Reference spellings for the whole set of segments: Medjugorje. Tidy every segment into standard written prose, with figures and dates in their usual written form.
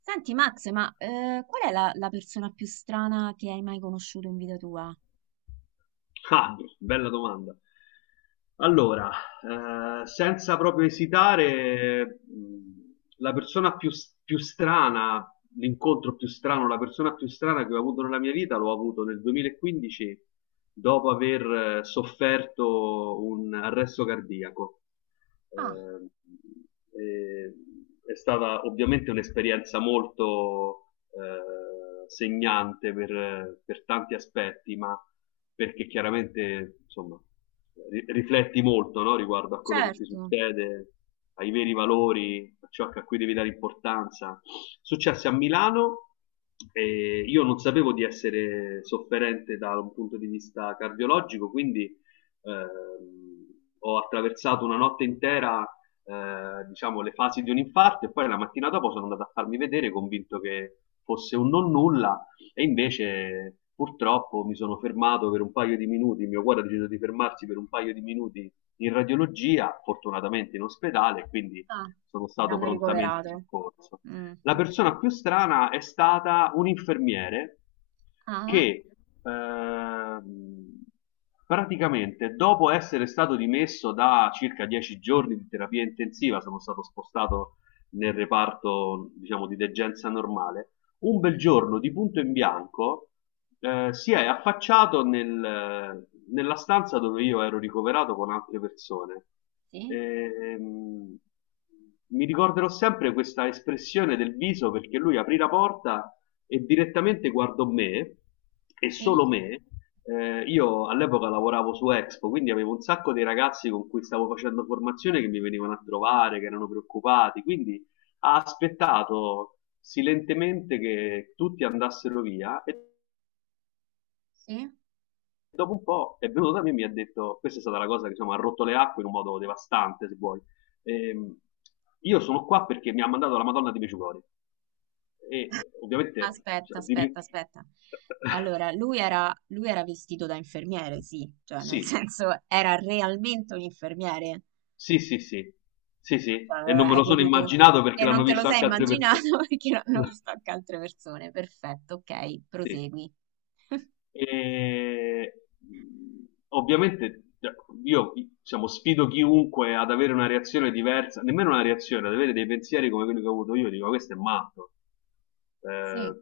Senti Max, ma qual è la persona più strana che hai mai conosciuto in vita tua? Ah, bella domanda. Allora, senza proprio esitare, la persona più, più strana, l'incontro più strano, la persona più strana che ho avuto nella mia vita l'ho avuto nel 2015 dopo aver sofferto un arresto cardiaco Ah, eh, e, è stata ovviamente un'esperienza molto segnante per tanti aspetti, ma perché chiaramente insomma, rifletti molto, no? Riguardo a quello che ti certo. succede, ai veri valori, a ciò a cui devi dare importanza. Successe a Milano, e io non sapevo di essere sofferente da un punto di vista cardiologico, quindi eh, ho attraversato una notte intera, diciamo, le fasi di un infarto, e poi la mattina dopo sono andato a farmi vedere convinto che fosse un non nulla, e invece purtroppo mi sono fermato per un paio di minuti, il mio cuore ha deciso di fermarsi per un paio di minuti in radiologia, fortunatamente in ospedale, quindi Ah, sono ti stato hanno prontamente ricoverato. soccorso. Mm, La ok. persona più strana è stata un infermiere Ah, che ehm, praticamente dopo essere stato dimesso da circa 10 giorni di terapia intensiva, sono stato spostato nel reparto, diciamo, di degenza normale. Un bel giorno, di punto in bianco, si è affacciato nella stanza dove io ero ricoverato con altre persone. sì, Ehm, Mi ricorderò sempre questa espressione del viso, perché lui aprì la porta e direttamente guardò me e sì, solo me. Io all'epoca lavoravo su Expo, quindi avevo un sacco di ragazzi con cui stavo facendo formazione che mi venivano a trovare, che erano preoccupati, quindi ha aspettato silentemente che tutti andassero via, e sì. dopo un po' è venuto da me e mi ha detto, questa è stata la cosa che insomma, ha rotto le acque in un modo devastante, se vuoi. Ehm, io sono qua perché mi ha mandato la Madonna di Medjugorje, e ovviamente Aspetta, cioè, aspetta, aspetta. Allora, lui era vestito da infermiere, sì, cioè nel sì, senso era realmente un infermiere. sì, sì, sì, sì, sì, e Cioè, non me hai lo sono potuto... immaginato E perché non l'hanno te lo visto sei anche altre immaginato persone. perché l'hanno visto anche altre persone. Perfetto, ok, Sì. prosegui. E ovviamente cioè, io diciamo, sfido chiunque ad avere una reazione diversa, nemmeno una reazione, ad avere dei pensieri come quelli che ho avuto io, dico questo è matto. Eh, Sì.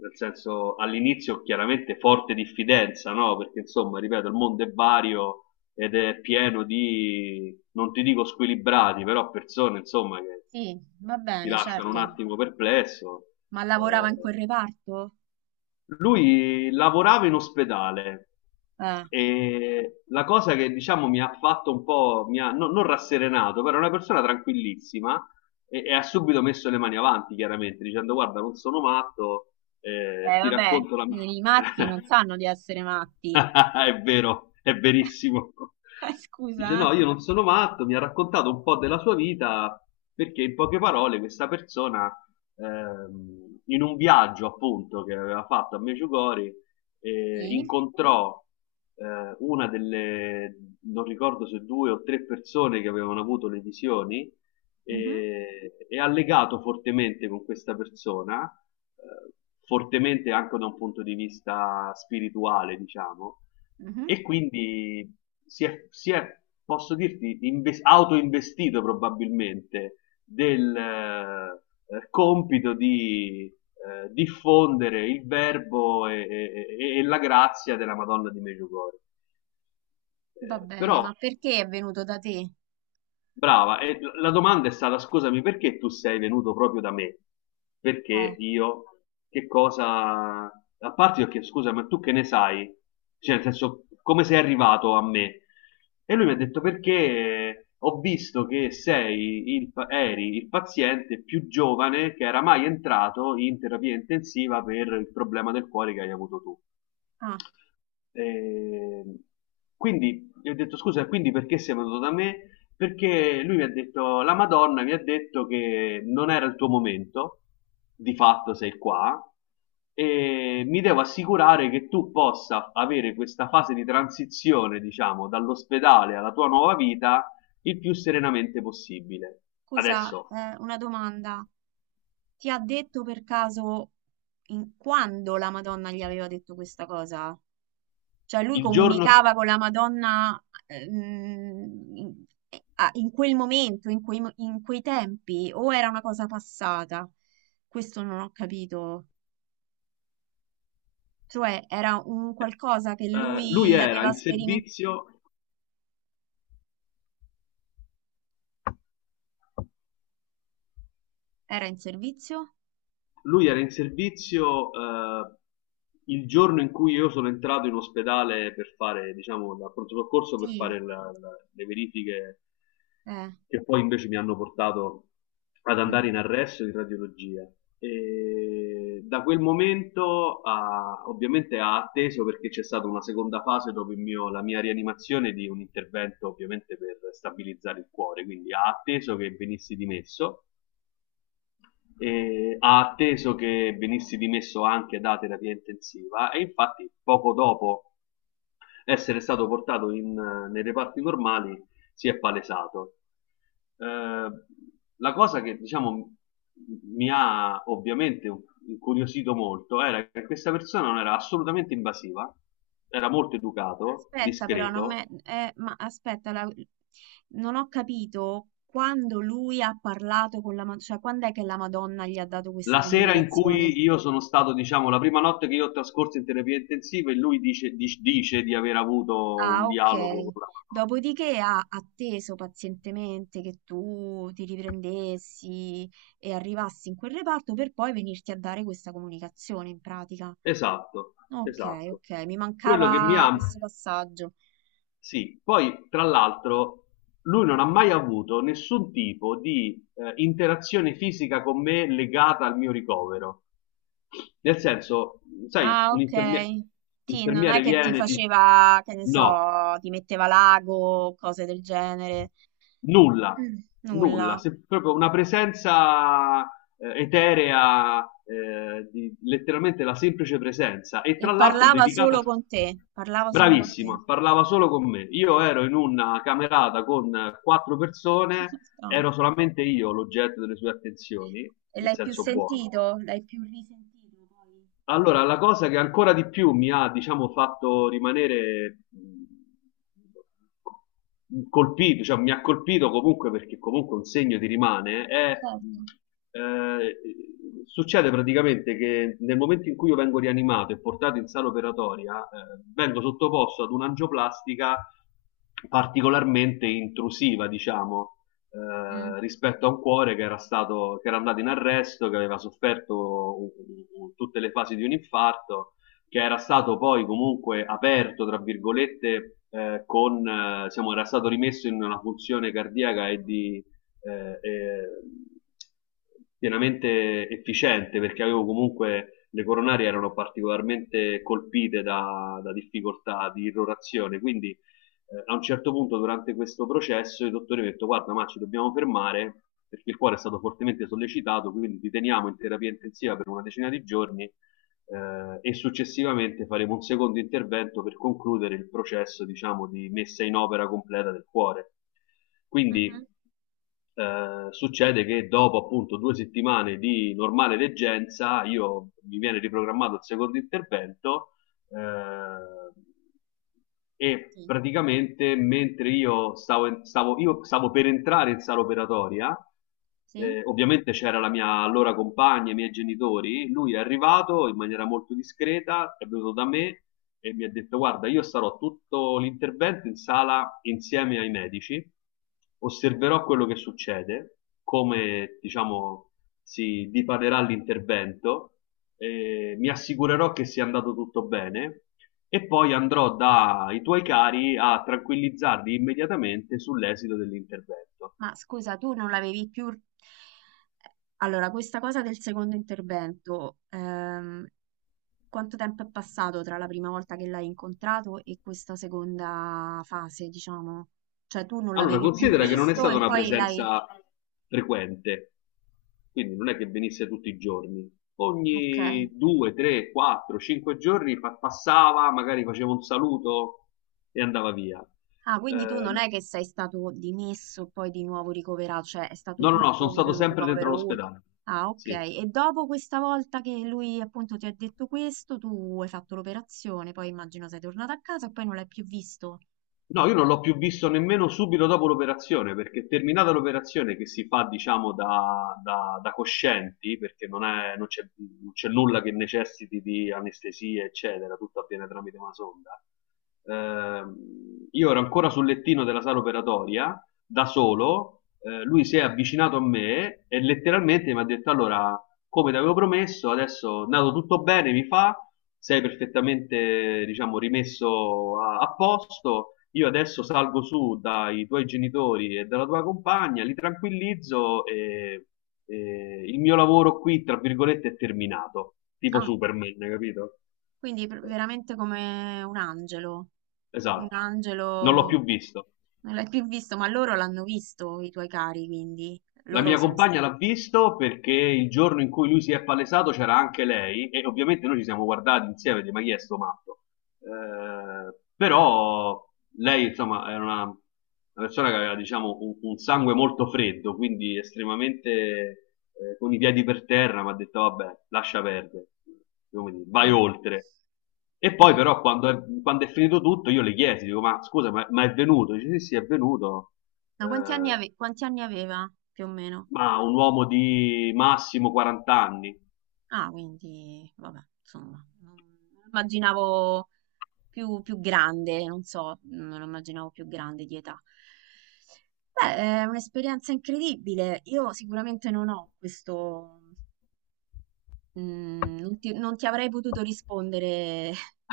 nel senso, all'inizio chiaramente forte diffidenza, no? Perché insomma, ripeto, il mondo è vario ed è pieno di, non ti dico squilibrati, però persone insomma che Sì, va ti bene, lasciano un certo. attimo perplesso. Ma lavorava in quel Eh, reparto? lui lavorava in ospedale, Eh, e la cosa che diciamo mi ha fatto un po', mi ha, non rasserenato, però è una persona tranquillissima, e ha subito messo le mani avanti, chiaramente, dicendo guarda, non sono matto, ti vabbè, racconto la mia... i matti non sanno di essere matti. È vero, è verissimo. Dice: scusa. No, io Eh. non sono matto. Mi ha raccontato un po' della sua vita perché, in poche parole, questa persona, in un viaggio appunto che aveva fatto a Medjugorje, Sì? incontrò una delle, non ricordo se due o tre persone che avevano avuto le visioni, Mhm, e, e ha legato fortemente con questa persona, eh, fortemente anche da un punto di vista spirituale, diciamo, mhm. e quindi si è, posso dirti, autoinvestito probabilmente del compito di diffondere il verbo e, e la grazia della Madonna di Medjugorje. Va bene, ma Però perché è venuto da te? Brava, e la domanda è stata, scusami, perché tu sei venuto proprio da me? Perché io, che cosa, a parte io che, scusa, ma tu che ne sai? Cioè, nel senso, come sei arrivato a me? E lui mi ha detto, perché ho visto che sei il, eri il paziente più giovane che era mai entrato in terapia intensiva per il problema del cuore che hai avuto tu. Ah, E quindi gli ho detto scusa, quindi perché sei venuto da me? Perché lui mi ha detto, la Madonna mi ha detto che non era il tuo momento, di fatto sei qua, e mi devo assicurare che tu possa avere questa fase di transizione, diciamo, dall'ospedale alla tua nuova vita il più serenamente possibile. scusa, Adesso, una domanda. Ti ha detto per caso quando la Madonna gli aveva detto questa cosa? Cioè lui il giorno, comunicava con la Madonna in in quel momento, in in quei tempi, o era una cosa passata? Questo non ho capito. Cioè era un qualcosa che lui lui era aveva in sperimentato. servizio. Era in servizio? Lui era in servizio, il giorno in cui io sono entrato in ospedale per fare, diciamo, da pronto soccorso per Sì. fare le verifiche, Eh, che poi invece mi hanno portato ad andare mm. in arresto in radiologia. E da quel momento ovviamente ha atteso, perché c'è stata una seconda fase dopo la mia rianimazione di un intervento ovviamente per stabilizzare il cuore, quindi ha atteso che venissi dimesso, ha atteso che venissi dimesso anche da terapia intensiva, e infatti poco dopo essere stato portato in, nei reparti normali si è palesato. Eh, la cosa che diciamo mi ha ovviamente incuriosito molto, era che questa persona non era assolutamente invasiva, era molto educato, Aspetta però, non me... discreto. Ma aspetta, non ho capito quando lui ha parlato con la Madonna, cioè quando è che la Madonna gli ha dato questa La sera in comunicazione? cui io sono stato, diciamo, la prima notte che io ho trascorso in terapia intensiva, e lui dice, dice di aver avuto un Ah, dialogo ok. con la... Dopodiché ha atteso pazientemente che tu ti riprendessi e arrivassi in quel reparto per poi venirti a dare questa comunicazione in pratica. Esatto, Ok, esatto. ok, mi Quello che mi mancava ha... questo passaggio. Sì, poi tra l'altro lui non ha mai avuto nessun tipo di interazione fisica con me legata al mio ricovero. Nel senso, sai, Ah, un ok. Ti, non è infermiere che ti viene, ti... faceva, che ne No, so, ti metteva l'ago, cose del genere. nulla, Mm, nulla, nulla. Proprio una presenza eterea, letteralmente la semplice presenza, e E tra l'altro parlava solo dedicata, con te, parlava solo con te. bravissima, parlava solo con me. Io ero in una camerata con quattro persone, No. ero solamente io l'oggetto delle sue attenzioni, E in l'hai più senso buono. sentito? L'hai più risentito poi? Allora, la cosa che ancora di più mi ha, diciamo, fatto rimanere colpito, cioè mi ha colpito comunque, perché comunque un segno ti rimane, è, Certo. Eh, succede praticamente che nel momento in cui io vengo rianimato e portato in sala operatoria, vengo sottoposto ad un'angioplastica particolarmente intrusiva, diciamo, Mm. Rispetto a un cuore che era, stato, che era andato in arresto, che aveva sofferto tutte le fasi di un infarto, che era stato poi comunque aperto, tra virgolette, con, diciamo, era stato rimesso in una funzione cardiaca e di, eh, eh, pienamente efficiente, perché avevo comunque le coronarie erano particolarmente colpite da, da difficoltà di irrorazione, quindi a un certo punto durante questo processo i dottori hanno detto guarda, ma ci dobbiamo fermare perché il cuore è stato fortemente sollecitato, quindi ti teniamo in terapia intensiva per una decina di giorni, e successivamente faremo un secondo intervento per concludere il processo, diciamo, di messa in opera completa del cuore. Mhm. Quindi succede che dopo appunto due settimane di normale leggenza io mi viene riprogrammato il secondo intervento, eh, e Sì. praticamente mentre io stavo, io stavo per entrare in sala operatoria, Sì? Ovviamente c'era la mia allora compagna, i miei genitori, lui è arrivato in maniera molto discreta, è venuto da me e mi ha detto guarda, io sarò tutto l'intervento in sala insieme ai medici, osserverò quello che succede, come diciamo si dipanerà l'intervento, mi assicurerò che sia andato tutto bene, e poi andrò dai tuoi cari a tranquillizzarli immediatamente sull'esito dell'intervento. Ma scusa, tu non l'avevi più... Allora, questa cosa del secondo intervento, quanto tempo è passato tra la prima volta che l'hai incontrato e questa seconda fase, diciamo? Cioè, tu non Allora, l'avevi più considera che non è visto stata e una poi l'hai... presenza frequente, quindi non è che venisse tutti i giorni. Ok. Ogni due, tre, quattro, cinque giorni passava, magari faceva un saluto e andava via. Ah, quindi tu Eh, non è che sei stato dimesso e poi di nuovo ricoverato, cioè è stato no, no, no, tutto sono un stato un sempre dentro ricovero unico. l'ospedale. Ah, ok. Sì. E dopo questa volta che lui appunto ti ha detto questo, tu hai fatto l'operazione, poi immagino sei tornato a casa e poi non l'hai più visto. No, io non l'ho più visto nemmeno subito dopo l'operazione, perché terminata l'operazione che si fa, diciamo, da, da coscienti, perché non c'è, non c'è nulla che necessiti di anestesia, eccetera, tutto avviene tramite una sonda. Ehm, io ero ancora sul lettino della sala operatoria, da solo, lui si è avvicinato a me e letteralmente mi ha detto, allora, come ti avevo promesso, adesso è andato tutto bene, mi fa sei perfettamente, diciamo, rimesso a, a posto. Io adesso salgo su dai tuoi genitori e dalla tua compagna, li tranquillizzo, e il mio lavoro qui, tra virgolette, è terminato, tipo Ah, Superman, capito? Veramente come un Esatto, non l'ho angelo, più visto. non l'hai più visto, ma loro l'hanno visto, i tuoi cari, quindi La loro mia sono compagna stati. l'ha visto perché il giorno in cui lui si è palesato c'era anche lei, e ovviamente noi ci siamo guardati insieme, di ma chi è sto matto? Però lei insomma era una persona che aveva diciamo un sangue molto freddo, quindi estremamente con i piedi per terra, mi ha detto vabbè, lascia perdere, come dire, vai Mm, oltre. E poi mm. però quando è finito tutto io le chiesi, dico ma scusa, ma è venuto? Dice sì sì è venuto. Ma quanti anni Eh, quanti anni aveva più o meno? ma un uomo di massimo 40 anni. Ah, quindi, vabbè, insomma, non non immaginavo più, più grande, non so, non lo immaginavo più grande di età. Beh, è un'esperienza incredibile. Io sicuramente non ho questo, mm, non ti avrei potuto rispondere.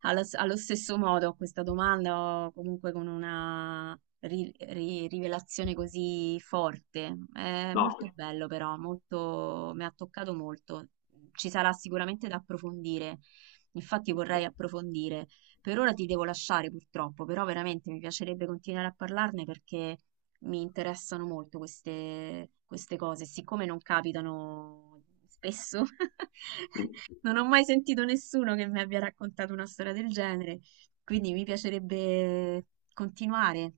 Allo stesso modo, a questa domanda, o comunque con una rivelazione così forte, è No. molto bello però, molto, mi ha toccato molto. Ci sarà sicuramente da approfondire, infatti vorrei approfondire. Per ora ti devo lasciare purtroppo, però veramente mi piacerebbe continuare a parlarne perché mi interessano molto queste, queste cose, siccome non capitano spesso. Non ho mai sentito nessuno che mi abbia raccontato una storia del genere, quindi mi piacerebbe continuare.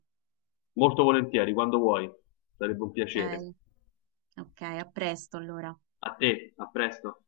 Molto volentieri, quando vuoi. Sarebbe un piacere. Ok, ok, a presto allora. A te, a presto.